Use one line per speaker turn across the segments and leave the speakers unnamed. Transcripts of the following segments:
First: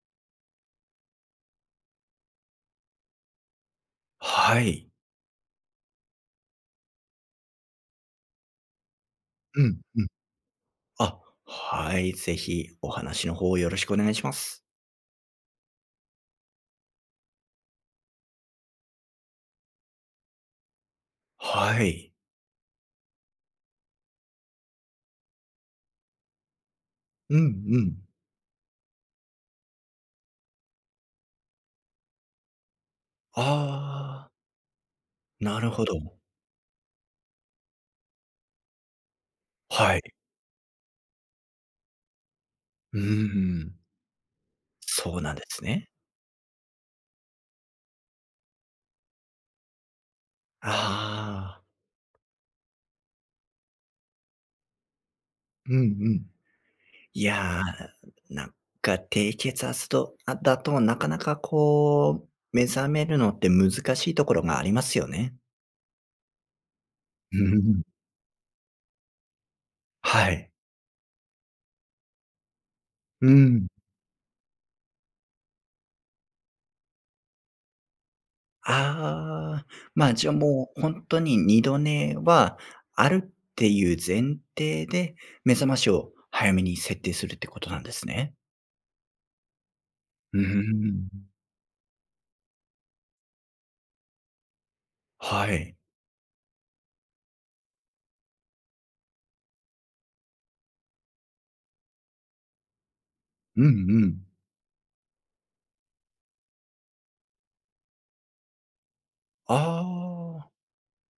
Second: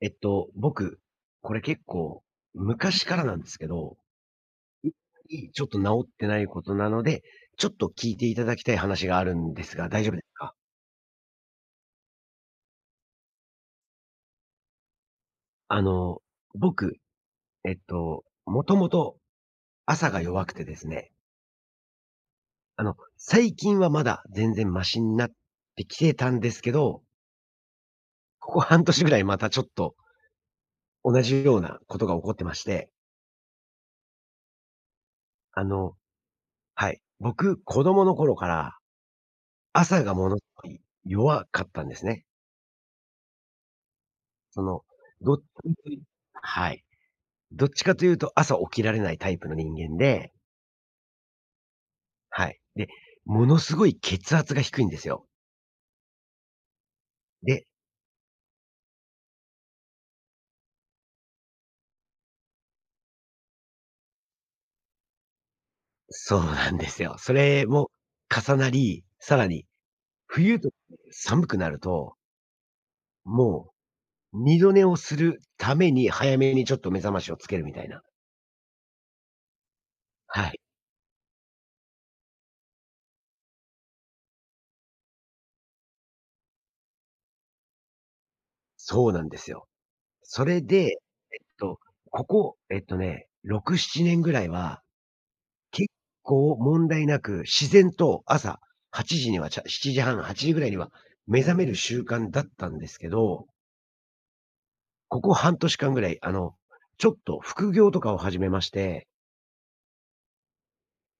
僕、これ結構昔からなんですけど、
はい。
ちょっと治ってないことなので、ちょっと聞いていただきたい話があるんで
う
す
ん、
が、大
うん。
丈夫ですか？
あ、はい、ぜひお話の方よろしくお願いします。
あの、僕、もともと朝が弱くてですね、
はい。
最近はまだ全然マシになってきてたんですけど、
うんうん。
ここ半年ぐらいまたちょっと同じようなことが起こってまして、
ああ、な
あ
るほ
の
ど。
はい、僕、子供の頃から
はい。
朝がものすごい弱かったんですね。
うーん。
その、
そうな
ど
ん
っ
で
ちか
すね。
というはい。どっちかというと朝起きられないタイプの人間で、
ああ。
はい。で、ものすごい血圧が低いんですよ。
うんうん。いや
で
ー、なんか低血圧とあだとなかなかこう、目覚めるのって難しいところがありますよね。
そうなんですよ。そ
う
れ
ん。
も重なり、さらに
はい。
冬とか寒くなると、
うん。
もう二度寝をするために早めにちょっと目覚ましをつけるみたいな。
ああ、まあ、じゃ、
はい。
もう本当に二度寝はあるっていう前提で、目覚ましを早めに設定するってことなんですね。
そうなんですよ。
うー
それで、っ
ん。
と、ここ、6、7年ぐらいは
はい。
結構問題なく、自然と朝8時には、7時半、8時ぐらいには目覚める習慣だったんですけど、
うんうん。
ここ半年間ぐらい、ちょっと副業とかを始めまして、
ああ、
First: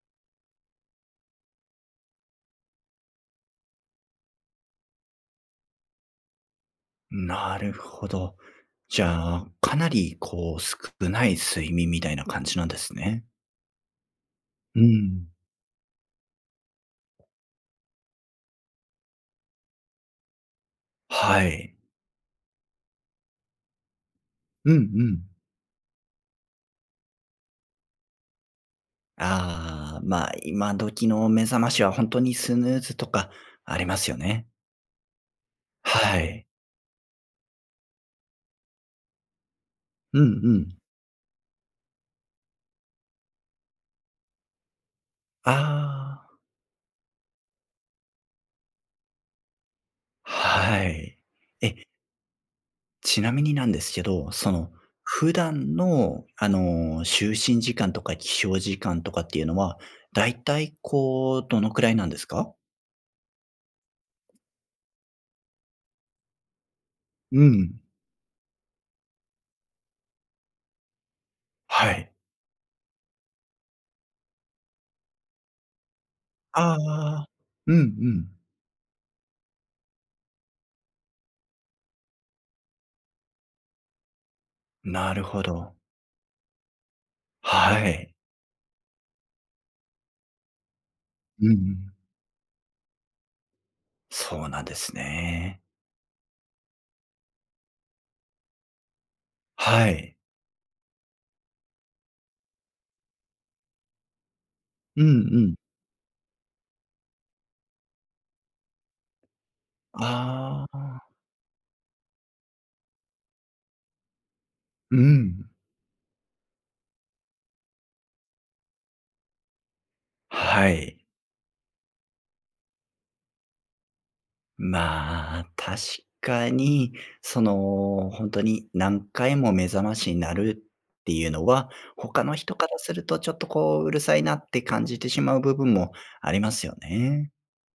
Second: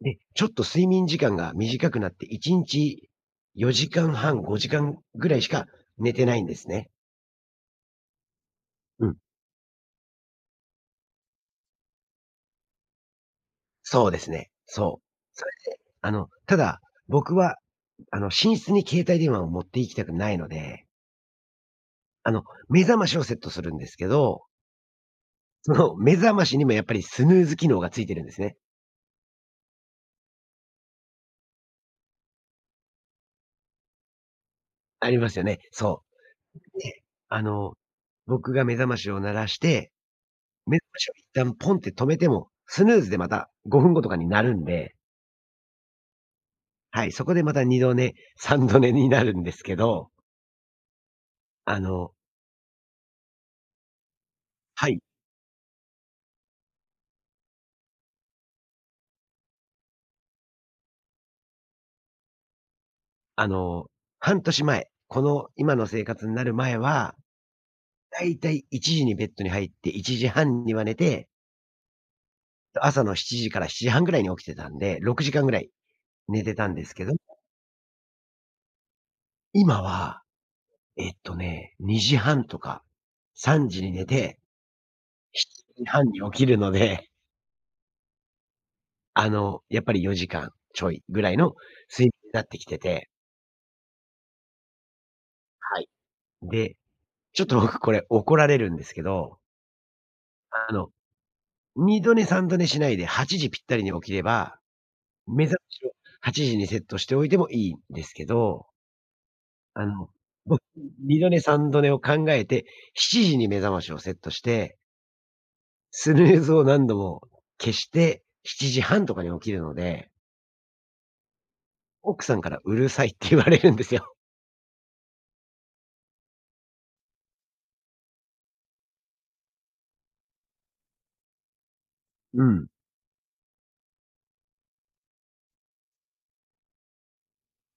で、ちょっと睡眠時間が短くなって、1日4時間半、5時間ぐらいしか寝てないんですね。
なるほど。じ
う
ゃ
ん。
あ、かなりこう少ない睡眠みたいな感じなんですね。
そうですね。
う
そう。
ん。
それ、あの、ただ、僕は、寝室に携帯電話を持って行きたくないので、
はい。
あの、目覚ましをセットするんですけど
うんうん。
その目覚ましにもやっぱりスヌーズ機能がついてるんですね。
ああ、まあ、今時の目覚ましは本当にスヌーズとかありますよね。
ありますよね。そ
はい。
う。で、あの、僕が目覚ましを鳴らして、
うんう
目
ん。
覚ましを一旦ポンって止めても、スヌーズでまた5分後とかになるんで、
ああ、
はい、そこでまた2度寝、3度寝になるんですけど、
はい。え、
あの
ちなみになんですけど、
はい、
普段の、就寝時間とか起床時間とかっていうのは、だいたいこう、どのくらいなんですか？
あの、半年前、この今の生活になる前は、
うん。
だいたい1時にベッドに入って1時半には寝て、
はい。
朝の7時から7時半ぐらいに起きてたんで、6時間ぐらい寝てた
あ
んですけど、
あ。うんうん。
今は2時半とか3時に寝て、
なるほ
7
ど。
時半に起きるので、
はい。
やっぱり4時間ちょいぐらい
うん
の
うん。
睡眠になってきてて、
そうなんですね。
はい。で、ちょっと僕これ怒られるんですけど、
はい。
あの、2度寝3度寝しないで8時ぴったりに起きれば、
うんう
目
ん。
覚ましを8時にセットしておいてもいいんですけど、あの、僕
あ
2
あ。
度寝3度寝を考えて、7時に目覚ましをセットして
うん。
スヌーズを何度も消して、7時半とかに起きるので、
はい。
奥さんからうるさいって言われるんですよ。
まあ、確かに、本当に何回も目覚ましになるっていうのは、他の
う
人か
ん、
らするとちょっとこう、うるさいなって感じてしまう部分もありますよね。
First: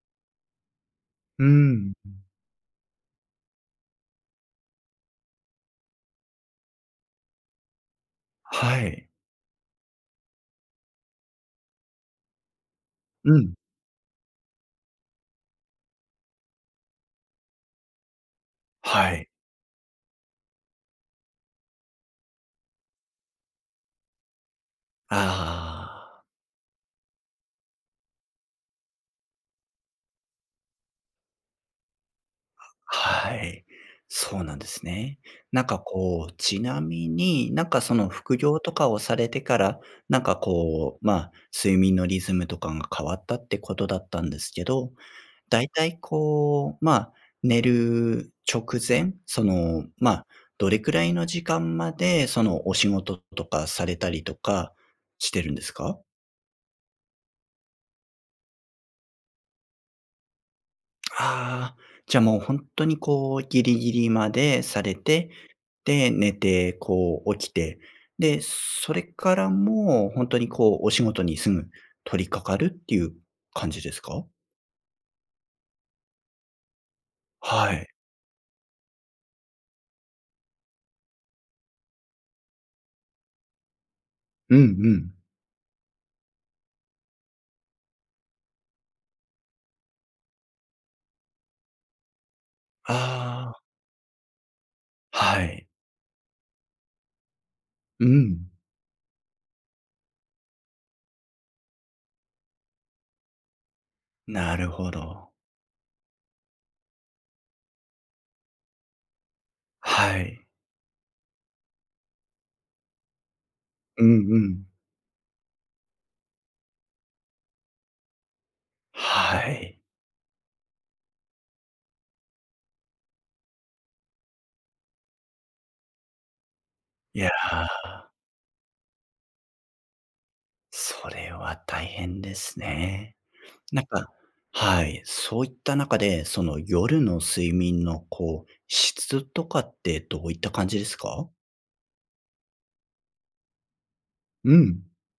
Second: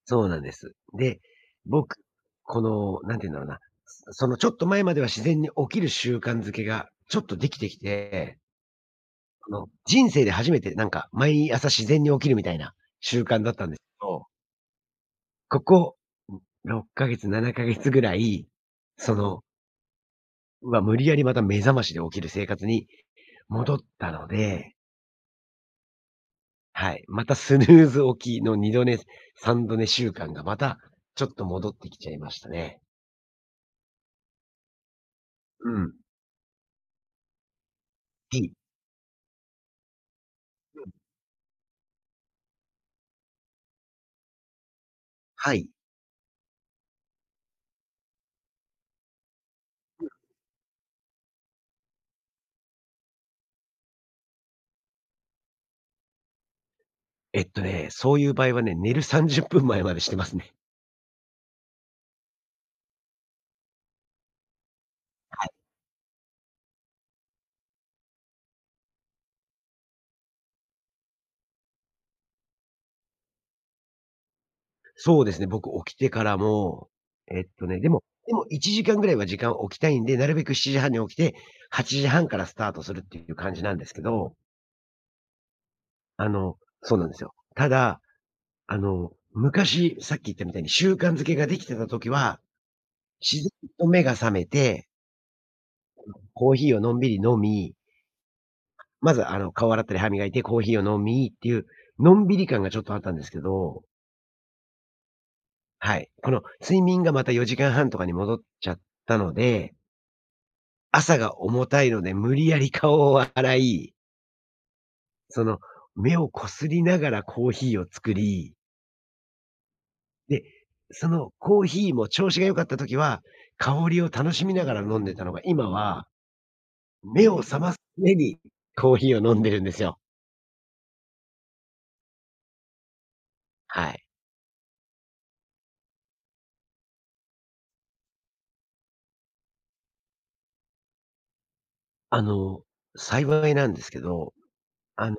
そうなんです。で、
うん。
僕、この、なんて言うんだろうな、そのちょっと前までは自然に起きる習慣づけがちょっとできてきて、
はい。
人生で初めてなんか毎朝自然に起きるみたいな習
う
慣だっ
ん。
たんですけど、ここ、6ヶ月、7ヶ月ぐらい、そ
はい。
の、無理やりまた目覚ましで起きる生活に戻ったので
ああ、
はい。またスヌーズ起きの2度寝、3度寝習慣がまたちょっと戻ってきちゃいましたね。
はい。そうなんですね。なん
う
か
ん。
こう、ちなみに、なんかその副
い
業とかをされてから、なんかこう、まあ、睡眠のリズムとかが変わったってことだったんですけど、
は
だ
い。
いたいこう、まあ、寝る直前、その、まあ、どれくらいの時間まで、その、お仕事とかされたりとかしてるんですか？
そういう場合はね、寝る30分前までしてますね。
ああー、じゃ、もう本当にこう、ギリギリまでされて、で、寝て、こう起きて、で、それからもう本当にこう、お仕事にすぐ取り掛かるっていう感じですか？
そうですね、僕起きてからも、
はい。
でも1時間ぐらいは時間を置きたいんで、なるべく7時半に起きて、8時半からスタートするっていう感じなんですけど、
うんうん。
あの、そうなんですよ。ただ、昔、さっき言ったみたいに習慣づけができてた時は、自
あ
然
あ、
と目が覚めて
はい。
コーヒーをのんびり飲み、
うん。
まず、顔洗ったり歯磨いてコーヒーを飲みっていう、のんびり感がちょっとあったんですけど、
なるほど。
はい。この睡眠がまた4時間半とかに戻っちゃったので、
はい。
朝が重たいので無理やり顔を洗い、
うんうん。
その、目をこすりながらコーヒーを作り、
はい。
で、そのコーヒーも調子が良かった時は、香りを楽しみながら飲んでたのが、今は
い
目
や、
を覚ますためにコーヒーを飲んでるんですよ。
それは大変ですね。なん
はい。
かはい、そういった中で、その夜の睡眠のこう、質とかってどういった感じですか？
あの、幸いなんですけど、
うん。
あの、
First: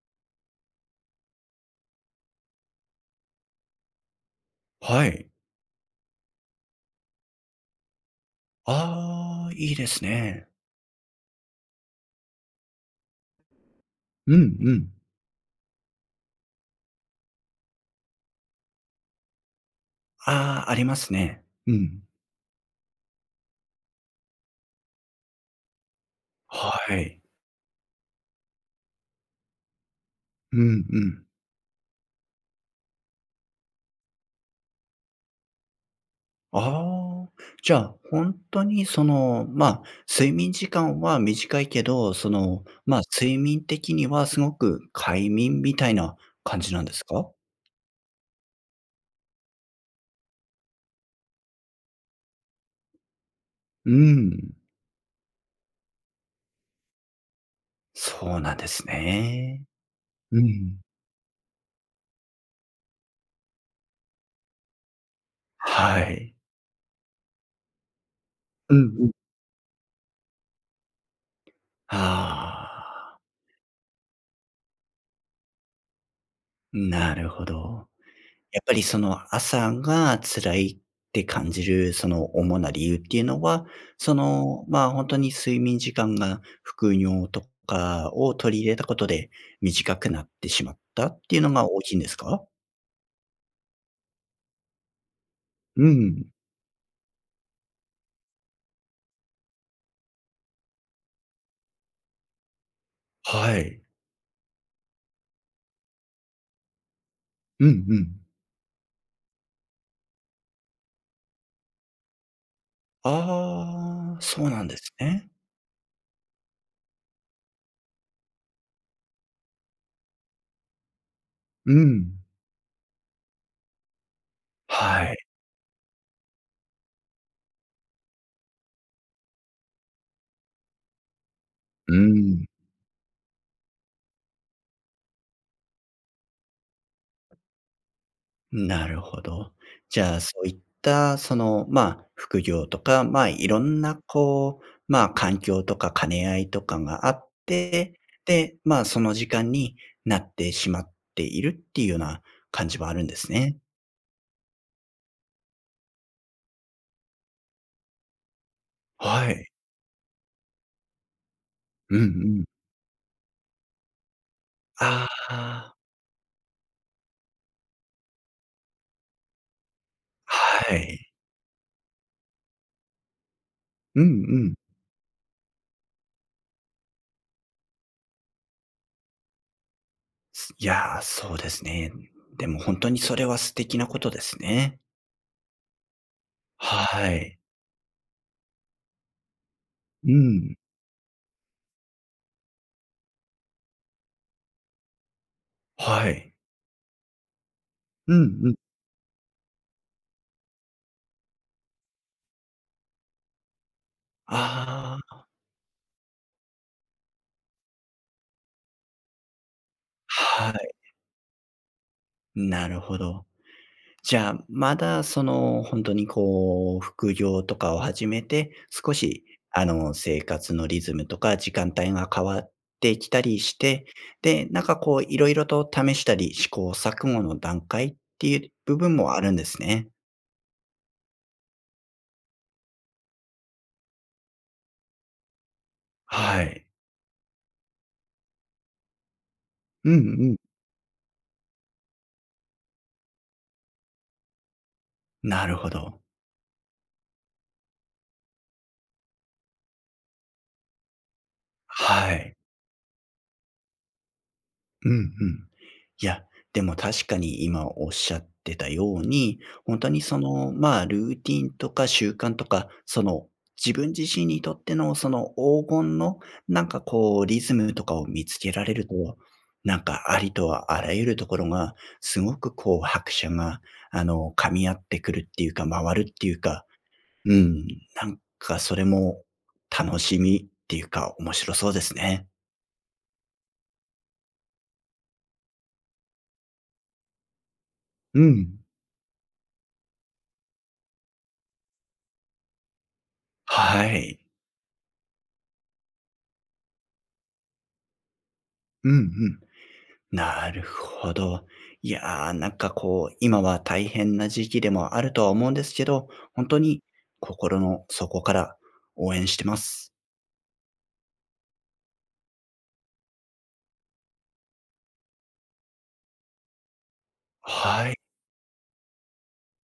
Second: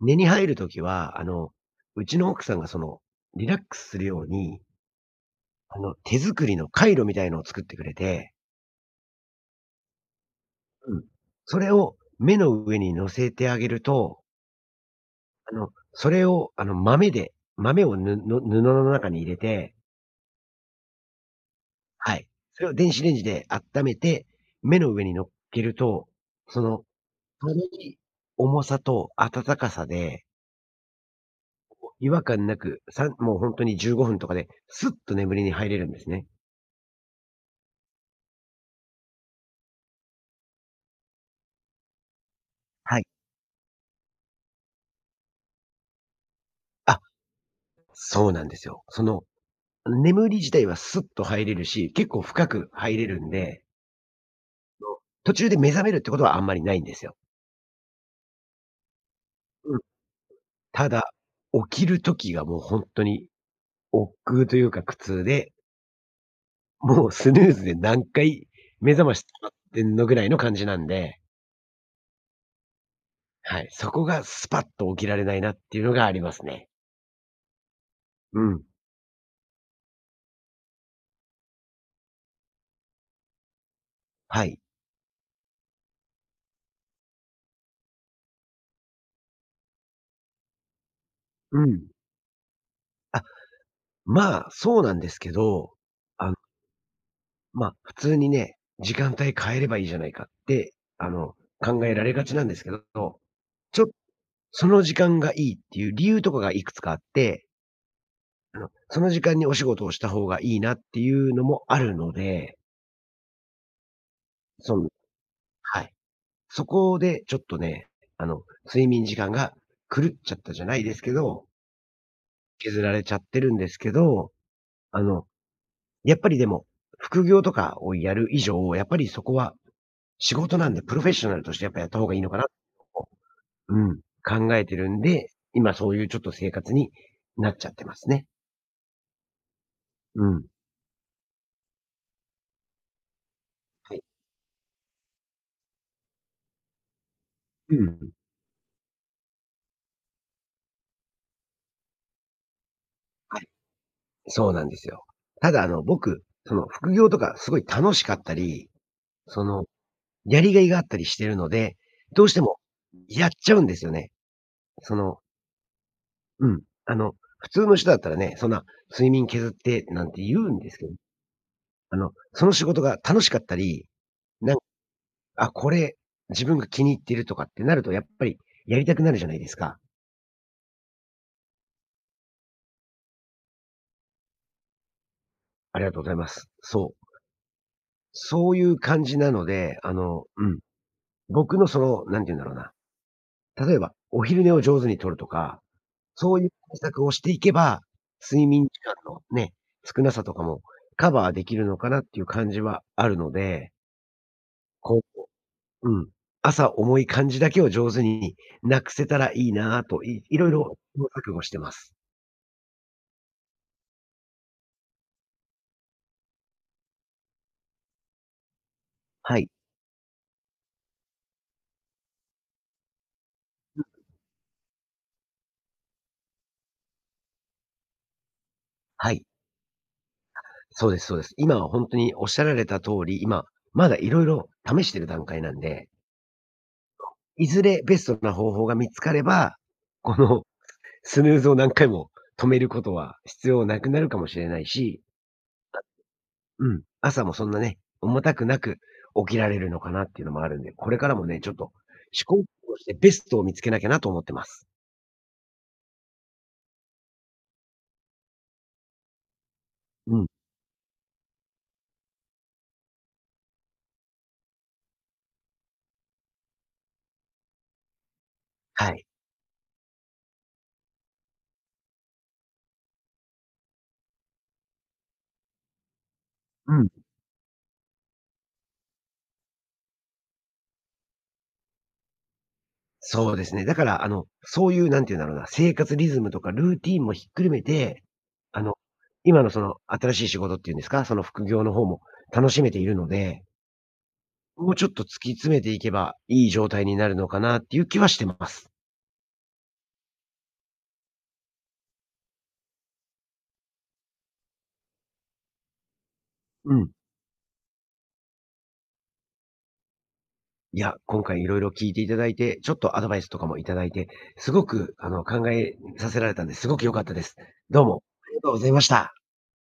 寝に入るときは、うちの奥さんがその、リラックスするように、
はい。
手作りのカイロみたいのを作ってくれて、
ああ、いいですね。
うん。それを目の上に乗せてあげると、
うんうん。
それを、豆を布の中に入れて、
ああ、ありますね。うん。
はい。それを電子レンジで温めて、目の上に乗っけると、そ
は
の、
い。
軽い重さと温かさで、
うんうん。
違和感なく、もうほんとに15分とかで、すっと眠りに入れるんですね。
ああ、じゃあ、本当にその、まあ、睡眠時間は短いけど、その、ま
は
あ、
い。
睡眠的にはすごく快眠みたいな感じなんで
あ
すか？
そうなんですよ。その、眠り自体はスッと入れるし、結構深く入れるんで、
うーん、
途中で目覚めるってことはあんまりないんですよ。
そうなんですね。
うん。
うん、
ただ、起きる時がもう本当に億劫というか苦痛で、
はい。
もうスヌーズで何回
うん
目覚
うん。
まし使ってんのぐらいの感じなんで、
ああ、
はい、そこがスパッと起きられないなっていうのがありますね。
なるほど。
う
や
ん。
っぱりその朝が辛いって感じるその主な理由っていうのは、そ
はい。
の、まあ、本当に睡眠時間が副尿とかを取り入れたことで短くなってしまったっていうの
う
が大
ん。
きいんですか？
あ、まあ、そうなんですけど、
う
あ
ん。
のまあ、普通にね、時間帯変えればいいじゃないかって、考えられがちなんですけど、
は
ち
い。
ょっその時間がいいっていう理由とかがいくつかあって、
うんうん。
その時間にお仕事をした方がいいなっていうのもあるので、
ああ、そうなん
そ
で
の
すね。
はい。そこでちょっとね、睡眠時間が狂っちゃったじゃないですけど、
うん。
削られちゃってるんですけど、あ
はい。
の、やっぱりでも、副業とかをやる以上、やっぱりそこは仕事なんで、プロフェッショナルとしてやっぱやっ
う
た方がいいのかな
ん。
うん、考えてるんで、今そういうちょっと生活になっちゃってますね。
なるほど。じゃあ、
う
そ
ん。
ういった、その、まあ、副業とか、まあ、いろん
は
な、
い。
こう、まあ、環境とか兼ね合いとかがあっ
う
て、
ん。
で、まあ、その時間になってしまっているっていうような感じはあるんです
はい。
ね。
そうなんですよ。ただ僕、その副業とかすごい楽しかったり、
は
そ
い。
の、やりがいがあったりしてるので、
うんう
どうして
ん。
もやっちゃうんですよね。そ
あ
の、
あ、
うん。普通の人だったらね、そんな睡眠削ってなんて言うんで
は
すけど、
い。
その仕事が楽しかったり、
うんう
な
ん。
んあ、これ自分が気に入ってるとかってなると、やっぱりやりたくなるじゃないですか。
すいやー、そうですね。でも本当にそれは素敵なことですね。
ありがとうございます。そう。
はい。
そういう感じなので、
う
う
ん。
ん。僕のその、なんて言うんだろうな。例えば、お昼寝を上手に取るとか、
は
そ
い。
ういう対策をしていけば、
うん
睡
うん。
眠時間のね、少なさとかもカバーできるのかなっていう感じはあるので、
あ
こ
あ、
うん。朝重い感じだけを上手になくせたらいいなと、いろ
は
い
い。
ろ試行錯誤してます。
なるほど。じゃあ、まだその、本当にこう、副業とかを始めて、少し
はい。
生活のリズムとか時間帯が変わってきたりして、で、なんかこういろいろと試したり、試行錯誤の段階っていう部分
は
もあ
い。
るんですね。
そうですそうです。今は本当におっしゃられた通り、今、まだいろいろ試してる段階なんで
はい。
いずれベストな方法が見つかれば、
うんう
こ
ん。
のスヌーズを何回も止めることは必要なくなるかもしれないし、
なるほど。
うん、朝もそんなね、重たくなく起きられるのかなっていうのもあるんで、これからもね、ちょっと
は
試
い。
行錯誤してベストを見つけなきゃなと思ってます。
うんうん。いや、でも確かに今おっしゃってたように、本当に
う
そ
ん、
の、まあ、ルーティンとか習慣とか、その、自分自身にとってのその黄金のなんかこうリズムとかを見つけられる
は
と、
い。
なんかありとはあらゆるところがすごくこう拍車が、噛み合ってくるっていうか、回るっていうか、
うん、
うん、なんかそれも楽しみっていうか、面白そうですね。
そうですね。だから、そういうなんて言うんだろうな、生活リズムとかルーティンもひっくるめて、
うん。
あの、今のその新しい仕事っていうんですか、その副業の方も楽しめているので
はい。
もうちょっと突き詰めていけば、いい状態になるのかなっていう気はしてます。
うんうん。なるほど。いやー、なんかこう、今は大変な時期でもあるとは思うんですけど、本当
う
に
ん。
心の底から応援してます。
いや、今回いろいろ聞いていただいて、ちょっとアドバイスとかもいただいて、すごく考えさせられたんで、すごく良かったです。どう
はい。
もありがとうございました。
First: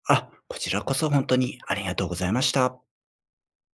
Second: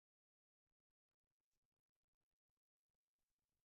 あ、こちらこそ本当にありがとうございました。